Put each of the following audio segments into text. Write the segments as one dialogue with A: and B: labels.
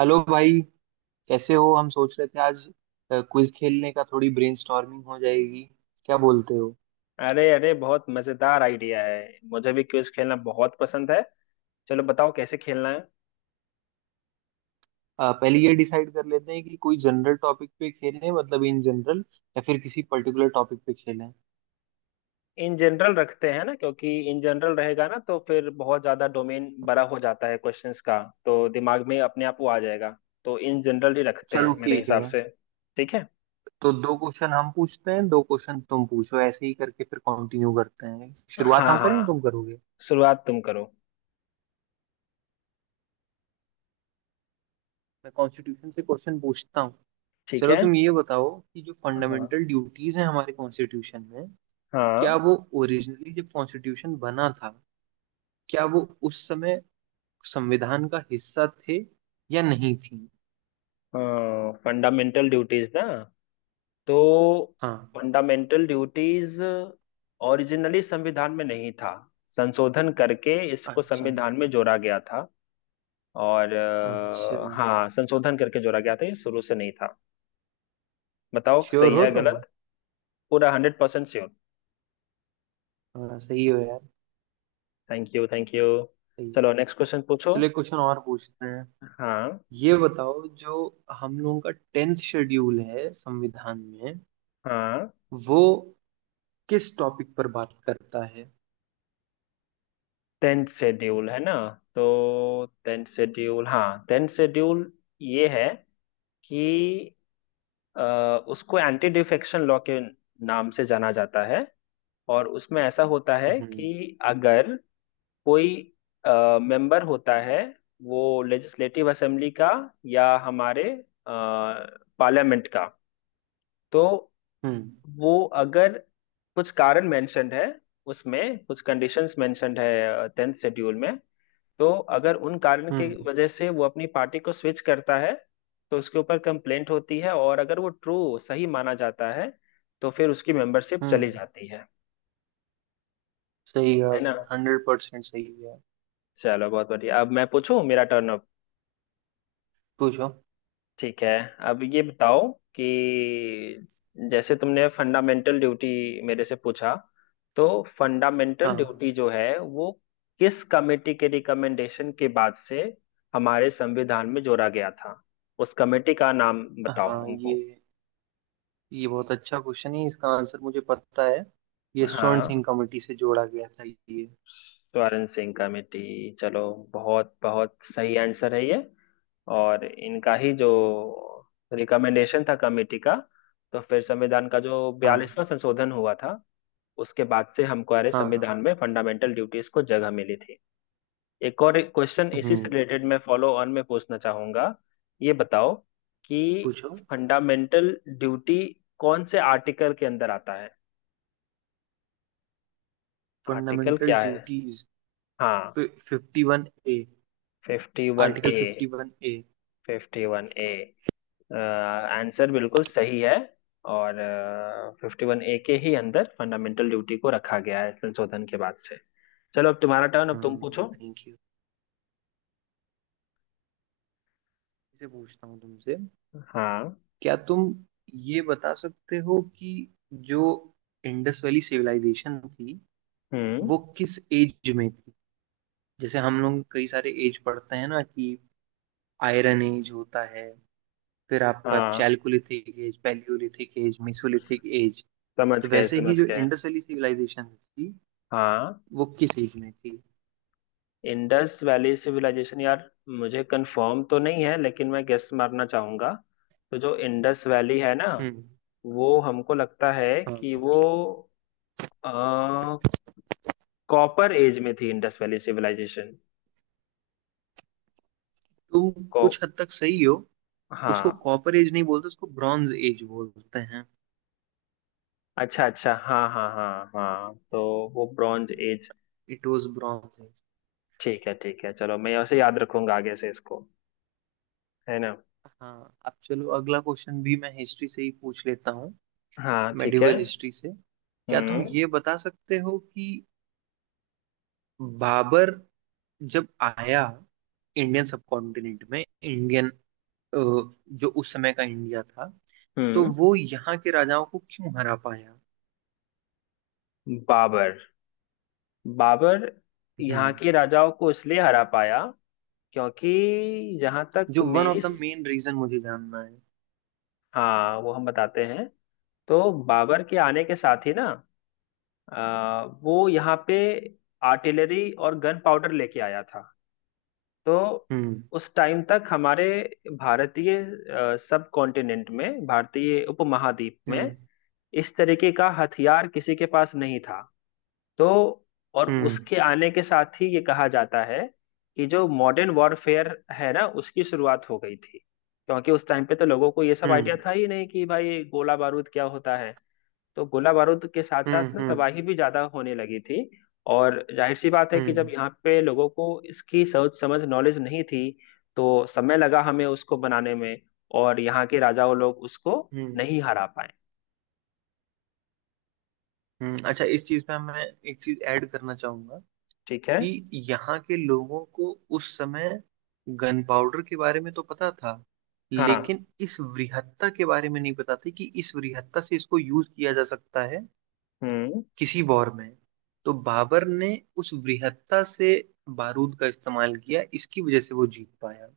A: Hello भाई। कैसे हो? हम सोच रहे थे आज क्विज खेलने का, थोड़ी ब्रेनस्टॉर्मिंग हो जाएगी। क्या बोलते हो?
B: अरे अरे, बहुत मजेदार आइडिया है। मुझे भी क्विज खेलना बहुत पसंद है। चलो बताओ कैसे खेलना है।
A: पहले ये डिसाइड कर लेते हैं कि कोई जनरल टॉपिक पे खेलें, मतलब इन जनरल, या फिर किसी पर्टिकुलर टॉपिक पे खेलें।
B: इन जनरल रखते हैं ना, क्योंकि इन जनरल रहेगा ना तो फिर बहुत ज्यादा डोमेन बड़ा हो जाता है क्वेश्चंस का। तो दिमाग में अपने आप वो आ जाएगा। तो इन जनरल ही रखते
A: चलो,
B: हैं मेरे
A: ठीक
B: हिसाब
A: है।
B: से। ठीक है।
A: तो दो क्वेश्चन हम पूछते हैं, दो क्वेश्चन तुम पूछो, ऐसे ही करके फिर कंटिन्यू करते हैं। शुरुआत
B: हाँ
A: हम करें या
B: हाँ,
A: तुम करोगे?
B: शुरुआत तुम करो।
A: मैं कॉन्स्टिट्यूशन से क्वेश्चन पूछता हूँ।
B: ठीक
A: चलो,
B: है।
A: तुम ये बताओ कि जो
B: हाँ।
A: फंडामेंटल ड्यूटीज हैं हमारे कॉन्स्टिट्यूशन में, क्या
B: हाँ।
A: वो ओरिजिनली जब कॉन्स्टिट्यूशन बना था, क्या वो उस समय संविधान का हिस्सा थे या नहीं थी?
B: फंडामेंटल ड्यूटीज ना, तो
A: हाँ।
B: फंडामेंटल ड्यूटीज ओरिजिनली संविधान में नहीं था। संशोधन करके इसको
A: अच्छा।
B: संविधान में जोड़ा गया था। और
A: अच्छा।
B: हाँ, संशोधन करके जोड़ा गया था, ये शुरू से नहीं था। बताओ
A: श्योर
B: सही
A: हो
B: है
A: तुम?
B: गलत। पूरा 100% श्योर।
A: हाँ, सही हो यार।
B: Thank you, thank you.
A: सही।
B: चलो नेक्स्ट क्वेश्चन पूछो।
A: चलिए, क्वेश्चन और पूछते हैं।
B: हाँ।
A: ये बताओ, जो हम लोगों का 10th शेड्यूल है संविधान में,
B: हाँ।
A: वो किस टॉपिक पर बात करता है?
B: टेंथ शेड्यूल है ना, तो टेंथ शेड्यूल, हाँ टेंथ शेड्यूल ये है कि अ, उसको एंटी डिफेक्शन लॉ के नाम से जाना जाता है। और उसमें ऐसा होता है
A: हम्म।
B: कि अगर कोई मेंबर होता है वो लेजिस्लेटिव असेंबली का या हमारे पार्लियामेंट का, तो
A: हम्म।
B: वो अगर, कुछ कारण मेंशन्ड है उसमें, कुछ कंडीशंस मेंशन्ड है टेंथ शेड्यूल में, तो अगर उन कारण के
A: हम्म।
B: वजह से वो अपनी पार्टी को स्विच करता है, तो उसके ऊपर कंप्लेंट होती है और अगर वो ट्रू सही माना जाता है तो फिर उसकी मेंबरशिप
A: हम्म।
B: चली जाती है।
A: सही है,
B: है ना।
A: आपने 100% सही है।
B: चलो बहुत बढ़िया, अब मैं पूछूं, मेरा टर्न अब।
A: पूछो।
B: ठीक है। अब ये बताओ कि जैसे तुमने फंडामेंटल ड्यूटी मेरे से पूछा, तो फंडामेंटल
A: हाँ,
B: ड्यूटी जो है वो किस कमेटी के रिकमेंडेशन के बाद से हमारे संविधान में जोड़ा गया था, उस कमेटी का नाम बताओ
A: हाँ।
B: हमको।
A: ये बहुत अच्छा क्वेश्चन है, इसका आंसर मुझे पता है। ये स्वर्ण
B: हाँ,
A: सिंह कमेटी से जोड़ा गया था, ये।
B: स्वर्ण सिंह कमेटी, चलो, बहुत बहुत सही आंसर है ये। और इनका ही जो रिकमेंडेशन था कमेटी का, तो फिर संविधान का जो
A: हाँ,
B: 42वां संशोधन हुआ था उसके बाद से हमको, अरे
A: हाँ, हाँ।
B: संविधान में फंडामेंटल ड्यूटीज को जगह मिली थी। एक और क्वेश्चन
A: हम्म।
B: इसी से रिलेटेड
A: हम्म।
B: मैं फॉलो ऑन में पूछना चाहूंगा। ये बताओ कि
A: पूछो।
B: फंडामेंटल ड्यूटी कौन से आर्टिकल के अंदर आता है, आर्टिकल
A: फंडामेंटल
B: क्या है।
A: ड्यूटीज।
B: हाँ,
A: 51A।
B: फिफ्टी वन
A: आर्टिकल
B: ए
A: 51A।
B: 51A आंसर बिल्कुल सही है। और 51A के ही अंदर फंडामेंटल ड्यूटी को रखा गया है संशोधन के बाद से। चलो अब तुम्हारा टर्न, अब तुम
A: हम्म।
B: पूछो।
A: Thank you. से पूछता हूँ तुमसे।
B: हाँ।
A: क्या तुम ये बता सकते हो कि जो इंडस वैली सिविलाइजेशन थी,
B: हम्म।
A: वो किस एज में थी? जैसे हम लोग कई सारे एज पढ़ते हैं ना, कि आयरन एज होता है, फिर आपका
B: हाँ,
A: chalcolithic age, paleolithic age, mesolithic age.
B: समझ
A: तो
B: गए
A: वैसे
B: समझ
A: ही जो
B: गए।
A: इंडस वैली सिविलाइजेशन थी,
B: हाँ,
A: वो किस एज में थी?
B: इंडस वैली सिविलाइजेशन, यार मुझे कंफर्म तो नहीं है, लेकिन मैं गेस मारना चाहूंगा। तो जो इंडस वैली है ना,
A: हम्म।
B: वो हमको लगता है
A: हाँ।
B: कि वो कॉपर एज में थी, इंडस वैली सिविलाइजेशन।
A: तुम कुछ हद तक सही हो। उसको
B: हाँ,
A: कॉपर एज नहीं बोलते, उसको ब्रॉन्ज एज बोलते हैं।
B: अच्छा अच्छा, हाँ हाँ हाँ हाँ, तो वो bronze age.
A: It was bronze age.
B: ठीक है ठीक है, चलो मैं उसे याद रखूंगा आगे से इसको। है ना।
A: हाँ, अब चलो, अगला क्वेश्चन भी मैं हिस्ट्री से ही पूछ लेता हूँ।
B: हाँ ठीक है।
A: मेडिवल हिस्ट्री से। क्या तुम
B: हम्म।
A: ये बता सकते हो कि बाबर जब आया इंडियन सबकॉन्टिनेंट में, इंडियन अ, जो उस समय का इंडिया था, तो
B: हम्म।
A: वो यहाँ के राजाओं को क्यों हरा पाया?
B: बाबर, बाबर यहाँ
A: हम्म।
B: के राजाओं को इसलिए हरा पाया, क्योंकि जहाँ तक
A: जो वन
B: मेरी,
A: ऑफ द मेन रीजन, मुझे जानना है।
B: हाँ वो हम बताते हैं। तो बाबर के आने के साथ ही ना, वो यहाँ पे आर्टिलरी और गन पाउडर लेके आया था। तो
A: हम्म।
B: उस टाइम तक हमारे भारतीय सब कॉन्टिनेंट में, भारतीय उपमहाद्वीप में,
A: हम्म।
B: इस तरीके का हथियार किसी के पास नहीं था। तो, और
A: हम्म।
B: उसके आने के साथ ही ये कहा जाता है कि जो मॉडर्न वॉरफेयर है ना, उसकी शुरुआत हो गई थी, क्योंकि उस टाइम पे तो लोगों को ये सब आइडिया
A: हम्म।
B: था ही नहीं कि भाई गोला बारूद क्या होता है। तो गोला बारूद के साथ
A: हम्म।
B: साथ ना,
A: हम्म।
B: तबाही भी ज्यादा होने लगी थी। और जाहिर सी बात है कि जब
A: हम्म।
B: यहाँ पे लोगों को इसकी सोच समझ नॉलेज नहीं थी, तो समय लगा हमें उसको बनाने में। और यहाँ के राजाओं लोग उसको
A: हम्म।
B: नहीं हरा पाए।
A: हम्म। अच्छा, इस चीज पे मैं एक चीज ऐड करना चाहूंगा,
B: ठीक है।
A: कि यहाँ के लोगों को उस समय गन पाउडर के बारे में तो पता था,
B: हाँ।
A: लेकिन इस वृहत्ता के बारे में नहीं पता था कि इस वृहत्ता से इसको यूज किया जा सकता है
B: हम्म।
A: किसी वॉर में। तो बाबर ने उस वृहत्ता से बारूद का इस्तेमाल किया, इसकी वजह से वो जीत पाया।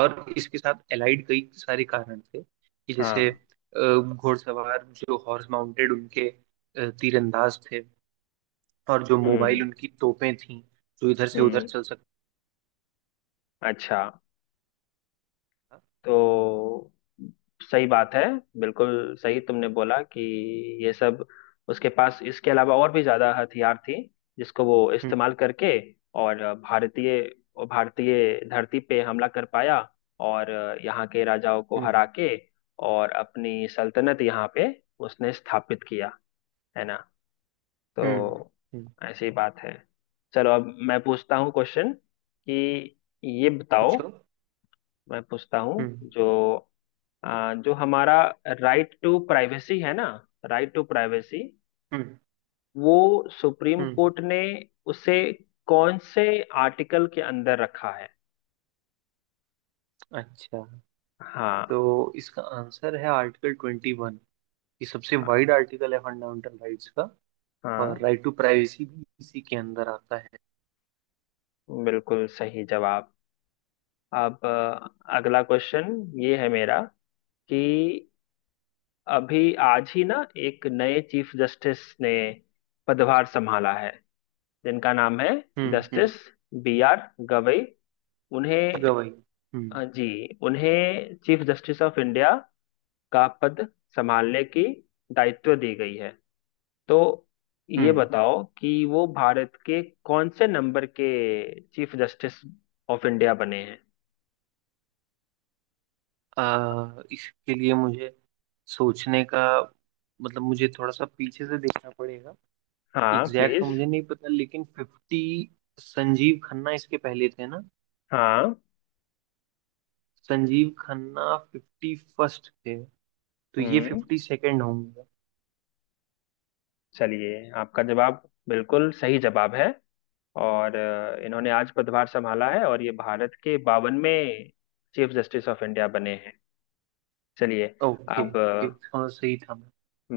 A: और इसके साथ एलाइड कई सारे कारण थे, कि जैसे
B: हाँ।
A: घुड़सवार, जो हॉर्स माउंटेड, उनके तीरंदाज थे। और जो मोबाइल
B: हम्म।
A: उनकी तोपें थीं, जो इधर से उधर
B: हम्म।
A: चल सकता
B: अच्छा,
A: था।
B: तो सही बात है। बिल्कुल सही तुमने बोला कि ये सब उसके पास इसके अलावा और भी ज्यादा हथियार थी, जिसको वो
A: हम्म।
B: इस्तेमाल करके, और भारतीय, और भारतीय धरती पे हमला कर पाया और यहाँ के राजाओं को
A: हम्म।
B: हरा के, और अपनी सल्तनत यहाँ पे उसने स्थापित किया। है ना।
A: हम्म।
B: तो
A: हम्म।
B: ऐसी बात है। चलो अब मैं पूछता हूँ क्वेश्चन कि, ये बताओ,
A: पूछो।
B: मैं पूछता हूँ
A: हम्म।
B: जो हमारा राइट टू प्राइवेसी है ना, राइट टू प्राइवेसी,
A: हम्म।
B: वो सुप्रीम
A: हम्म।
B: कोर्ट ने उसे कौन से आर्टिकल के अंदर रखा है।
A: अच्छा,
B: हाँ।
A: तो इसका आंसर है आर्टिकल 21। ये सबसे वाइड आर्टिकल है फंडामेंटल राइट्स का। और
B: हाँ,
A: राइट टू प्राइवेसी भी इसी के अंदर आता है।
B: बिल्कुल सही जवाब। अब अगला क्वेश्चन ये है मेरा, कि अभी आज ही ना, एक नए चीफ जस्टिस ने पदभार संभाला है जिनका नाम है
A: हम्म। हम्म।
B: Justice B R Gavai. उन्हें
A: गवाही। हम्म।
B: जी, उन्हें चीफ जस्टिस ऑफ इंडिया का पद संभालने की दायित्व दी गई है। तो ये
A: हम्म।
B: बताओ कि वो भारत के कौन से नंबर के चीफ जस्टिस ऑफ इंडिया बने हैं।
A: इसके लिए मुझे सोचने का, मतलब मुझे थोड़ा सा पीछे से देखना पड़ेगा।
B: हाँ
A: एग्जैक्ट तो
B: प्लीज।
A: मुझे नहीं पता, लेकिन 50, संजीव खन्ना इसके पहले थे ना?
B: हाँ।
A: संजीव खन्ना 51st थे, तो ये
B: हम्म।
A: 52nd होंगे।
B: चलिए, आपका जवाब बिल्कुल सही जवाब है। और इन्होंने आज पदभार संभाला है और ये भारत के 52वें चीफ जस्टिस ऑफ इंडिया बने हैं। चलिए
A: ओके,
B: अब,
A: ओके, थोड़ा सही था मैं।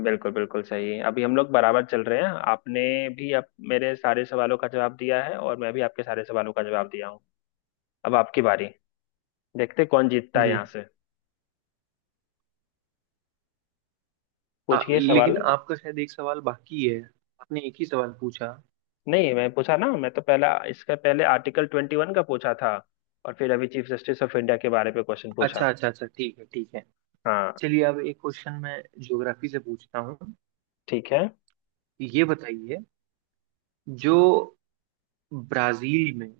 B: बिल्कुल बिल्कुल सही है। अभी हम लोग बराबर चल रहे हैं। आपने भी, आप मेरे सारे सवालों का जवाब दिया है और मैं भी आपके सारे सवालों का जवाब दिया हूँ। अब आपकी बारी, देखते हैं कौन जीतता है
A: जी।
B: यहाँ से। पूछिए सवाल।
A: लेकिन आपका शायद एक सवाल बाकी है, आपने एक ही सवाल पूछा।
B: नहीं, मैं पूछा ना, मैं तो पहला इसका, पहले आर्टिकल 21 का पूछा था, और फिर अभी चीफ जस्टिस ऑफ इंडिया के बारे में क्वेश्चन पूछा।
A: अच्छा, अच्छा, अच्छा। ठीक है, ठीक है।
B: हाँ।
A: चलिए, अब एक क्वेश्चन मैं ज्योग्राफी से पूछता हूँ।
B: ठीक है।
A: ये बताइए, जो ब्राजील में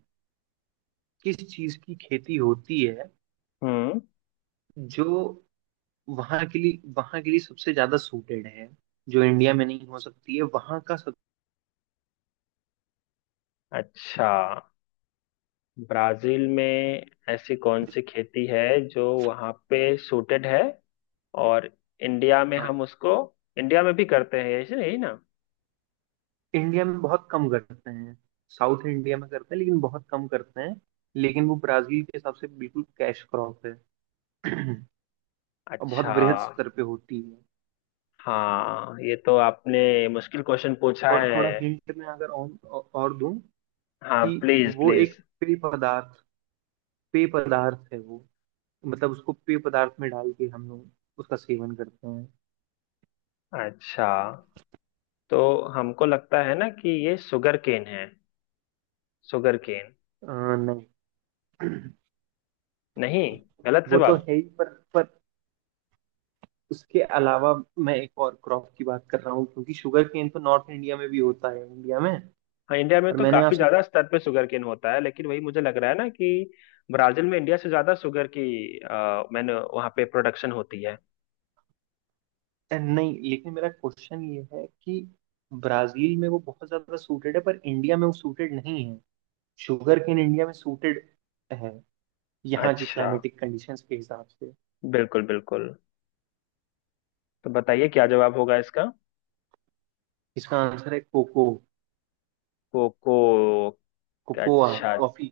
A: किस चीज की खेती होती है,
B: हम्म।
A: जो वहां के लिए सबसे ज्यादा सूटेड है, जो इंडिया में नहीं हो सकती है, वहां का सब।
B: अच्छा, ब्राजील में ऐसी कौन सी खेती है जो वहाँ पे सूटेड है, और इंडिया में हम
A: हाँ,
B: उसको, इंडिया में भी करते हैं ऐसे, यही ना।
A: इंडिया में बहुत कम करते हैं। साउथ इंडिया में करते हैं, लेकिन बहुत कम करते हैं। लेकिन वो ब्राजील के हिसाब से बिल्कुल कैश क्रॉप है। और बहुत
B: अच्छा।
A: वृहद स्तर पे होती है।
B: हाँ ये तो आपने मुश्किल क्वेश्चन पूछा
A: थोड़ा
B: है।
A: थोड़ा हिंट में अगर और दूं,
B: हाँ
A: कि
B: प्लीज
A: वो एक
B: प्लीज।
A: पेय पदार्थ, पेय पदार्थ है वो, मतलब उसको पेय पदार्थ में डाल के हम लोग उसका सेवन करते हैं।
B: अच्छा, तो हमको लगता है ना कि ये शुगर केन है, शुगर केन।
A: नहीं।
B: नहीं, गलत
A: वो तो
B: जवाब।
A: है ही, पर उसके अलावा मैं एक और क्रॉप की बात कर रहा हूँ, क्योंकि शुगर केन तो नॉर्थ इंडिया में भी होता है, इंडिया में।
B: हाँ, इंडिया में
A: और
B: तो
A: मैंने
B: काफी
A: आपसे
B: ज्यादा स्तर पे शुगर केन होता है, लेकिन वही मुझे लग रहा है ना कि ब्राजील में इंडिया से ज्यादा शुगर की, मैंने वहाँ पे प्रोडक्शन होती है।
A: नहीं, लेकिन मेरा क्वेश्चन ये है कि ब्राजील में वो बहुत ज्यादा सूटेड है, पर इंडिया में वो सूटेड नहीं है। शुगर केन इंडिया में सूटेड है, यहाँ के
B: अच्छा,
A: क्लाइमेटिक कंडीशंस के हिसाब से।
B: बिल्कुल बिल्कुल। तो बताइए क्या जवाब होगा इसका।
A: इसका आंसर है कोको,
B: कोको।
A: कोकोआ,
B: अच्छा,
A: कॉफी।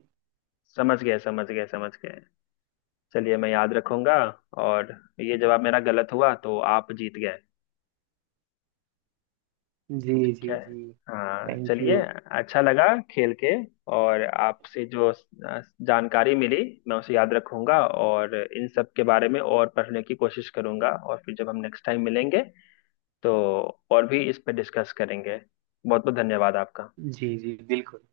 B: समझ गए समझ गए समझ गए। चलिए मैं याद रखूंगा। और ये जवाब मेरा गलत हुआ, तो आप जीत गए।
A: जी,
B: ठीक
A: जी,
B: है।
A: जी।
B: हाँ
A: थैंक
B: चलिए।
A: यू।
B: अच्छा लगा खेल के। और आपसे जो जानकारी मिली, मैं उसे याद रखूंगा और इन सब के बारे में और पढ़ने की कोशिश करूंगा, और फिर जब हम नेक्स्ट टाइम मिलेंगे, तो और भी इस पर डिस्कस करेंगे। बहुत बहुत धन्यवाद आपका।
A: जी, जी, बिल्कुल।